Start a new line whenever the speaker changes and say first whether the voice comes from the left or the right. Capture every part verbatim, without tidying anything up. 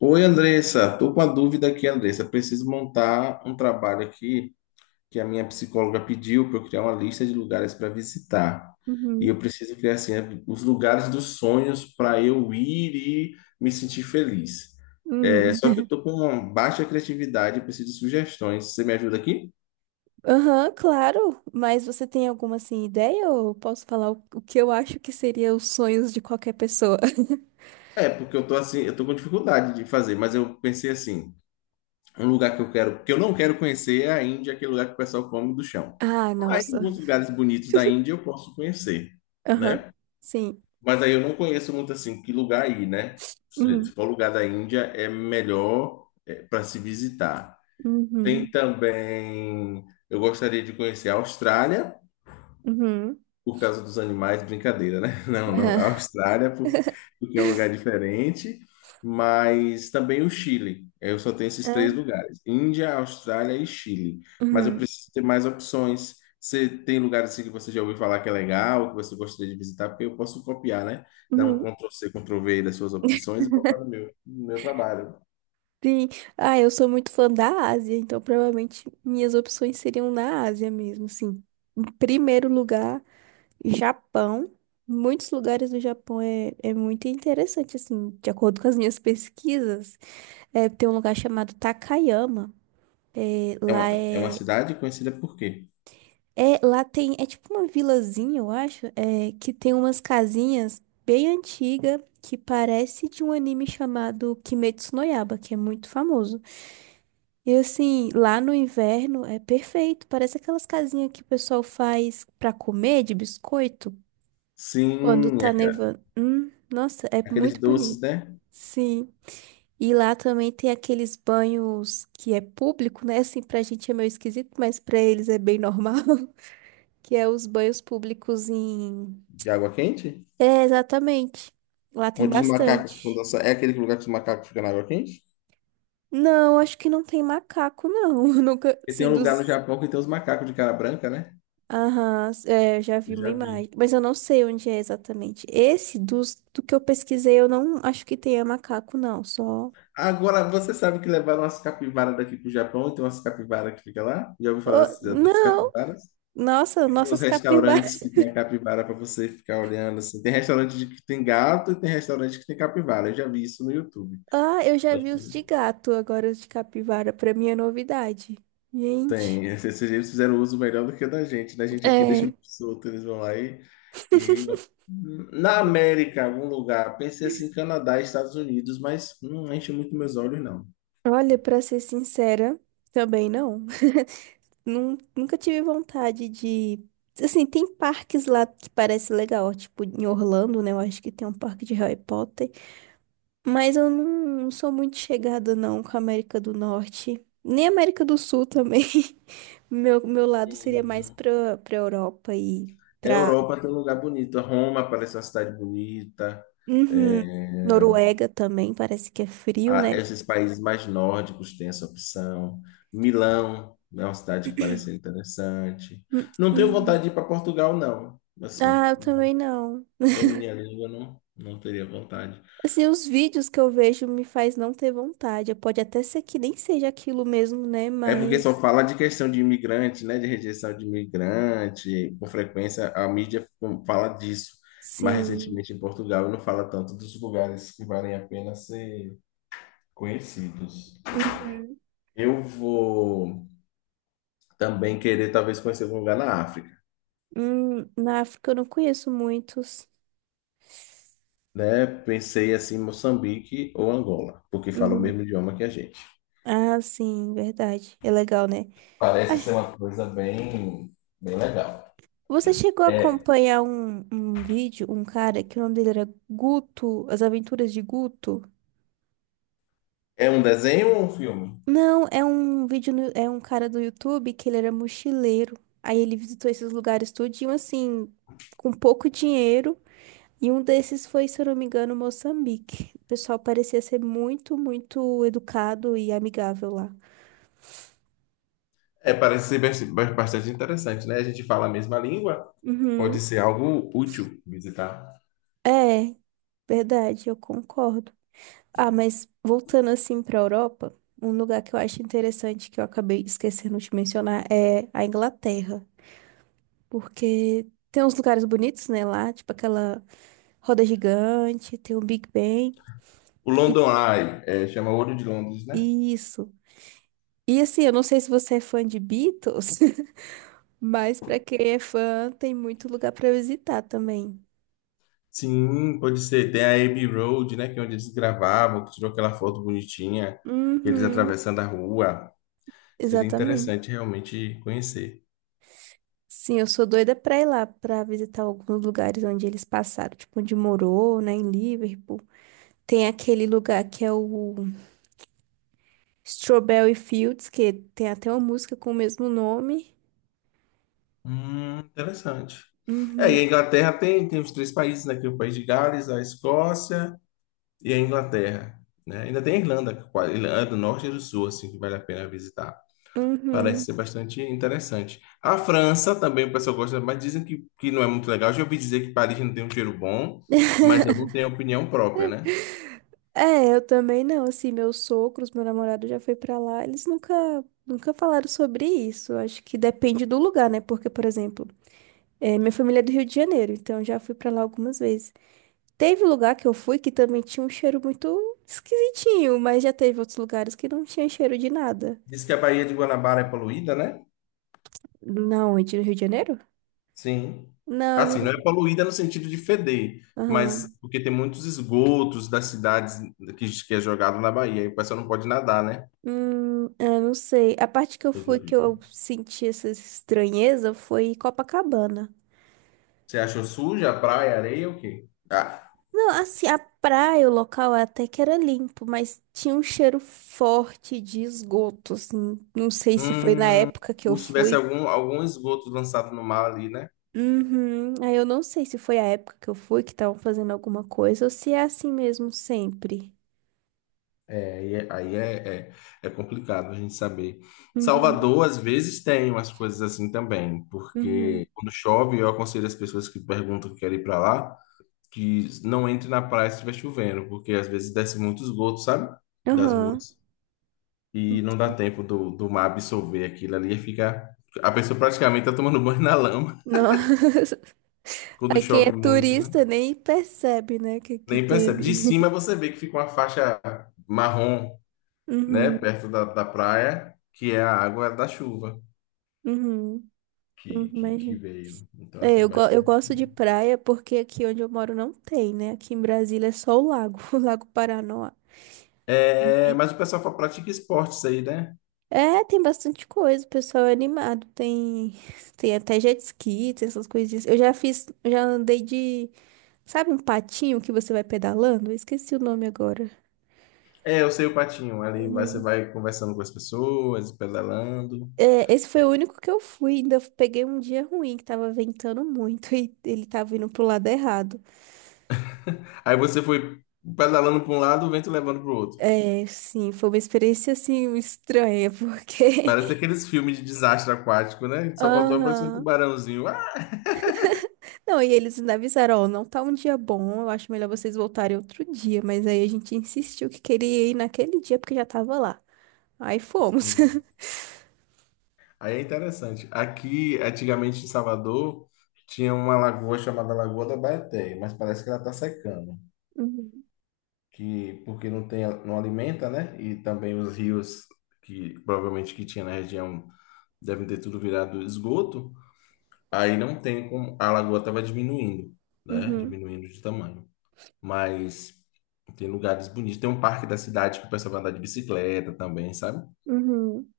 left: Oi, Andressa. Tô com uma dúvida aqui, Andressa. Preciso montar um trabalho aqui que a minha psicóloga pediu para eu criar uma lista de lugares para visitar. E
right: Uhum.
left: eu preciso criar assim né, os lugares dos sonhos para eu ir e me sentir feliz.
right: Hum.
left: É, só que eu tô com uma baixa criatividade, eu preciso de sugestões. Você me ajuda aqui?
right: Aham, claro. Mas você tem alguma assim ideia ou posso falar o, o que eu acho que seria os sonhos de qualquer pessoa?
left: É, porque eu tô assim, eu tô com dificuldade de fazer, mas eu pensei assim, um lugar que eu quero, que eu não quero conhecer é a Índia, aquele lugar que o pessoal come do chão.
right: Ah,
left: Mas
right: nossa.
left: alguns lugares bonitos da Índia eu posso conhecer,
right: Aham.
left: né?
right: Sim.
left: Mas aí eu não conheço muito assim, que lugar aí, né? Se se
right: Uhum.
left: for lugar da Índia, é melhor para se visitar. Tem
right: Uhum.
left: também, eu gostaria de conhecer a Austrália.
right: Uhum.
left: Por causa dos animais, brincadeira, né? Não, não,
right: Aham.
left: a Austrália, por- porque é um lugar diferente, mas também o Chile. Eu só tenho esses
right: Ah.
left: três lugares: Índia, Austrália e Chile. Mas eu
right: Uhum.
left: preciso ter mais opções. Você tem lugares assim que você já ouviu falar que é legal, que você gostaria de visitar, porque eu posso copiar, né? Dar um
right: Uhum.
left: Ctrl+C, Ctrl+V das suas opções e botar no meu, no meu trabalho.
right: Sim. Ah, eu sou muito fã da Ásia, então provavelmente minhas opções seriam na Ásia mesmo, assim. Em primeiro lugar, Japão. Muitos lugares do Japão é, é muito interessante, assim, de acordo com as minhas pesquisas. É, tem um lugar chamado Takayama. É,
left: É
right: lá
left: uma, é uma
right: é,
left: cidade conhecida por quê?
right: é. Lá tem. É tipo uma vilazinha, eu acho, é, que tem umas casinhas bem antigas que parece de um anime chamado Kimetsu no Yaiba, que é muito famoso. E assim, lá no inverno é perfeito. Parece aquelas casinhas que o pessoal faz pra comer de biscoito quando
left: Sim, é
right: tá
left: aquela-
right: nevando. Hum, nossa, é
left: aqueles
right: muito
left: doces,
right: bonito.
left: né?
right: Sim. E lá também tem aqueles banhos que é público, né? Assim, pra gente é meio esquisito, mas pra eles é bem normal. Que é os banhos públicos em.
left: De água quente?
right: É, exatamente. Lá tem
left: Onde os macacos ficam
right: bastante.
left: dançando. É aquele lugar que os macacos ficam na água quente?
right: Não, acho que não tem macaco, não. Nunca,
left: E tem
right: assim,
left: um lugar no
right: dos.
left: Japão que tem os macacos de cara branca, né?
right: Aham, é, eu já
left: Eu
right: vi uma
left: já vi.
right: imagem, mas eu não sei onde é exatamente. Esse dos, do que eu pesquisei, eu não acho que tenha macaco, não, só.
left: Agora, você sabe que levaram umas capivaras daqui pro Japão e tem umas capivaras que fica lá? Já ouviu falar
right: Oh,
left: das das
right: não!
left: capivaras?
right: Nossa,
left: E tem os
right: nossas
left: restaurantes
right: capivaras.
left: que tem a capivara para você ficar olhando assim. Tem restaurante de- que tem gato e tem restaurante que tem capivara. Eu já vi isso no YouTube.
right: Ah, eu já vi os de gato, agora os de capivara, pra mim é novidade. Gente,
left: Tem, esses eles fizeram um uso melhor do que o da gente, né? A gente aqui deixa
right: é,
left: solto, eles vão lá e, e... na América, algum lugar, pensei assim, Canadá, Estados Unidos, mas não enche muito meus olhos, não.
right: olha, pra ser sincera, também não. Nun- Nunca tive vontade de. Assim, tem parques lá que parece legal, tipo em Orlando, né? Eu acho que tem um parque de Harry Potter. Mas eu não sou muito chegada, não, com a América do Norte. Nem América do Sul também. Meu, meu lado seria mais
left: Uhum.
right: pra, pra Europa e
left: A
right: pra.
left: Europa tem um lugar bonito, Roma parece uma cidade bonita,
right: Uhum.
left: é,
right: Noruega também, parece que é frio,
left: a-
right: né?
left: esses países mais nórdicos têm essa opção, Milão é uma cidade que parece interessante.
right: Hum,
left: Não tenho vontade
right: hum.
left: de ir para Portugal, não, assim,
right: Ah, eu também não.
left: domine a língua, não, não teria vontade.
right: Assim, os vídeos que eu vejo me faz não ter vontade. Pode até ser que nem seja aquilo mesmo, né?
left: É porque só
right: Mas,
left: fala de questão de imigrante, né? De rejeição de imigrante. Com frequência a mídia fala disso. Mas
right: sim.
left: recentemente em Portugal não fala tanto dos lugares que valem a pena ser conhecidos.
right: Uhum.
left: Eu vou também querer talvez conhecer algum lugar na África,
right: Hum, na África eu não conheço muitos.
left: né? Pensei assim, Moçambique ou Angola, porque fala o
right: Uhum.
left: mesmo idioma que a gente.
right: Ah, sim, verdade. É legal, né? Ah,
left: Parece ser uma coisa bem, bem legal.
right: você chegou a
left: É,
right: acompanhar um, um vídeo, um cara que o nome dele era Guto, As Aventuras de Guto?
left: é um desenho ou um filme?
right: Não, é um vídeo, no- é um cara do YouTube que ele era mochileiro. Aí ele visitou esses lugares tudinho, assim, com pouco dinheiro. E um desses foi, se eu não me engano, Moçambique. O pessoal parecia ser muito, muito educado e amigável lá.
left: É, parece ser bas- bas- bastante interessante, né? A gente fala a mesma língua, pode
right: Uhum.
left: ser algo útil visitar.
right: É, verdade, eu concordo. Ah, mas voltando assim para a Europa, um lugar que eu acho interessante que eu acabei esquecendo de mencionar é a Inglaterra, porque tem uns lugares bonitos, né, lá, tipo aquela roda gigante, tem o Big Ben
left: O
right: e
left: London Eye, é, chama ouro de Londres, né?
right: e isso. E assim, eu não sei se você é fã de Beatles, mas para quem é fã, tem muito lugar para visitar também.
left: Sim, pode ser. Tem a Abbey Road, né? Que é onde eles gravavam, que tirou aquela foto bonitinha, eles
right: Uhum,
left: atravessando a rua. Seria
right: exatamente.
left: interessante realmente conhecer.
right: Sim, eu sou doida pra ir lá, pra visitar alguns lugares onde eles passaram, tipo onde morou, né, em Liverpool. Tem aquele lugar que é o Strawberry Fields, que tem até uma música com o mesmo nome.
left: Hum, interessante. É,
right: Uhum,
left: e a Inglaterra tem, tem os três países, né? Que é o país de Gales, a Escócia e a Inglaterra, né? Ainda tem a Irlanda, que quase- Irlanda do Norte e do Sul, assim, que vale a pena visitar. Parece
right: uhum.
left: ser bastante interessante. A França também o pessoal gosta, mas dizem que, que não é muito legal. Já ouvi dizer que Paris não tem um cheiro bom, mas eu não tenho opinião própria, né?
right: É, eu também não, assim, meus sogros, meu namorado já foi pra lá, eles nunca, nunca falaram sobre isso. Eu acho que depende do lugar, né? Porque, por exemplo, é, minha família é do Rio de Janeiro, então já fui pra lá algumas vezes. Teve lugar que eu fui que também tinha um cheiro muito esquisitinho, mas já teve outros lugares que não tinha cheiro de nada.
left: Diz que a Baía de Guanabara é poluída, né?
right: Na onde? No Rio de Janeiro?
left: Sim.
right: Não, eu
left: Assim, não é
right: não.
left: poluída no sentido de feder, mas
right: Aham.
left: porque tem muitos esgotos das cidades que, que é jogado na Bahia, e o pessoal não pode nadar, né?
right: Hum, eu não sei. A parte que eu
left: Coisa
right: fui que
left: horrível.
right: eu senti essa estranheza foi Copacabana.
left: Você achou suja a praia, a areia ou o quê? Ah,
right: Não, assim, a praia, o local até que era limpo, mas tinha um cheiro forte de esgoto, assim. Não sei se foi na
left: hum,
right: época que eu
left: como se tivesse
right: fui.
left: algum, algum esgoto lançado no mar ali, né?
right: Uhum. Aí eu não sei se foi a época que eu fui que estavam fazendo alguma coisa ou se é assim mesmo sempre.
left: É, aí é, aí é, é- é complicado a gente saber.
right: Uhum.
left: Salvador, às vezes, tem umas coisas assim também,
right: Uhum.
left: porque quando chove, eu aconselho as pessoas que perguntam que querem ir para lá, que não entre na praia se estiver chovendo, porque às vezes desce muito esgoto, sabe? Das
right: Aham.
left: ruas. E não dá tempo do, do mar absorver aquilo ali e fica. A pessoa praticamente tá tomando banho na lama
right: Nossa.
left: quando
right: Aí quem é
left: chove muito, né?
right: turista nem percebe, né, que, que
left: Nem
right: tem
left: percebe.
right: ali.
left: De cima você vê que fica uma faixa marrom, né?
right: Uhum,
left: Perto da, da praia, que é a água da chuva.
right: uhum, uhum,
left: que, que, que
right: imagina.
left: veio. Então,
right: É,
left: assim, é
right: eu, go- eu
left: bastante.
right: gosto de praia porque aqui onde eu moro não tem, né? Aqui em Brasília é só o lago, o Lago Paranoá.
left: É,
right: E-
left: mas o pessoal fa- pratica esportes aí, né?
right: É, tem bastante coisa, o pessoal é animado. Tem, tem até jet ski, tem essas coisinhas. Eu já fiz, eu já andei de, sabe um patinho que você vai pedalando? Eu esqueci o nome agora.
left: É, eu sei o patinho. Ali vai- você
right: Uhum.
left: vai conversando com as pessoas, pedalando.
right: É, esse foi o único que eu fui. Ainda peguei um dia ruim, que tava ventando muito e ele tava indo pro lado errado.
left: Aí você foi pedalando para um lado, o vento levando para o outro.
right: É, sim, foi uma experiência assim estranha, porque.
left: Parece aqueles filmes de desastre aquático, né? Só faltou aparecer um
right: Aham.
left: tubarãozinho. Ah!
right: Não, e eles ainda avisaram: ó, não tá um dia bom, eu acho melhor vocês voltarem outro dia. Mas aí a gente insistiu que queria ir naquele dia porque já tava lá. Aí fomos.
left: Sim. Aí é interessante. Aqui, antigamente em Salvador, tinha uma lagoa chamada Lagoa da Baeté, mas parece que ela está secando. Que porque não tem, não alimenta, né? E também os rios que provavelmente que tinha na região devem ter tudo virado esgoto. Aí não tem como, a lagoa estava diminuindo, né?
right: Uhum,
left: Diminuindo de tamanho. Mas tem lugares bonitos. Tem um parque da cidade que o pessoal vai andar de bicicleta também, sabe?
right: uhum,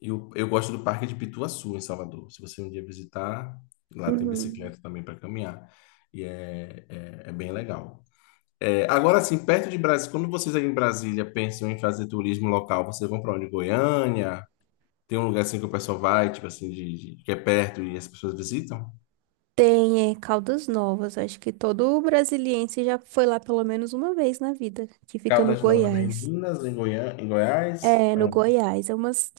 left: E eu, eu gosto do parque de Pituaçu, em Salvador. Se você um dia visitar, lá
right: uhum,
left: tem
right: uhum.
left: bicicleta também para caminhar. E é, é, é bem legal. É, agora, assim, perto de Brasília, quando vocês aí em Brasília pensam em fazer turismo local, vocês vão para onde? Goiânia? Tem um lugar assim que o pessoal vai, tipo assim, de, de- que é perto e as pessoas visitam?
right: Tem, é, Caldas Novas. Acho que todo brasiliense já foi lá pelo menos uma vez na vida, que fica no
left: Caldas Novas é em
right: Goiás.
left: Minas, em Goiânia, em Goiás?
right: É, no
left: Não.
right: Goiás. É umas.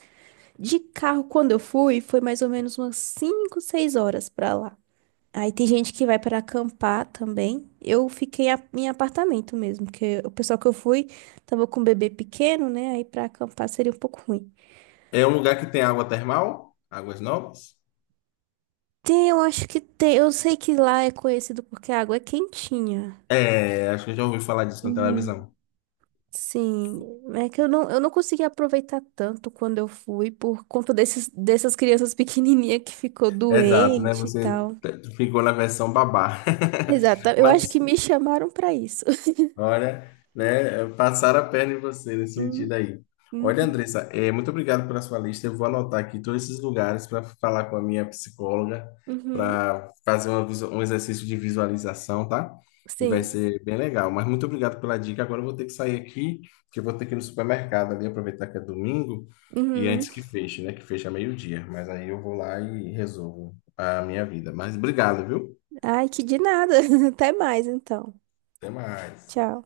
right: De carro, quando eu fui, foi mais ou menos umas cinco seis horas pra lá. Aí tem gente que vai para acampar também. Eu fiquei a- em apartamento mesmo, porque o pessoal que eu fui tava com um bebê pequeno, né? Aí pra acampar seria um pouco ruim.
left: É um lugar que tem água termal? Águas Novas?
right: Tem, eu acho que tem. Eu sei que lá é conhecido porque a água é quentinha.
left: É, acho que eu já ouvi falar disso na
right: Uhum.
left: televisão.
right: Sim, é que eu não, eu não consegui aproveitar tanto quando eu fui por conta desses, dessas crianças pequenininhas que ficou
left: Exato, né?
right: doente e
left: Você
right: tal.
left: t- ficou na versão babá.
right: Exato, eu acho
left: Mas
right: que me chamaram pra isso.
left: olha, né, passaram a perna em você nesse
right: Hum,
left: sentido aí. Olha,
right: uhum,
left: Andressa, é, muito obrigado pela sua lista. Eu vou anotar aqui todos esses lugares para falar com a minha psicóloga,
right: uhum,
left: para fazer uma visu- um exercício de visualização, tá? E vai
right: sim.
left: ser bem legal. Mas muito obrigado pela dica. Agora eu vou ter que sair aqui, que eu vou ter que ir no supermercado ali, aproveitar que é domingo, e
right: Uhum.
left: antes que feche, né? Que fecha meio-dia. Mas aí eu vou lá e resolvo a minha vida. Mas obrigado, viu?
right: Ai, que de nada. Até mais então.
left: Até mais.
right: Tchau.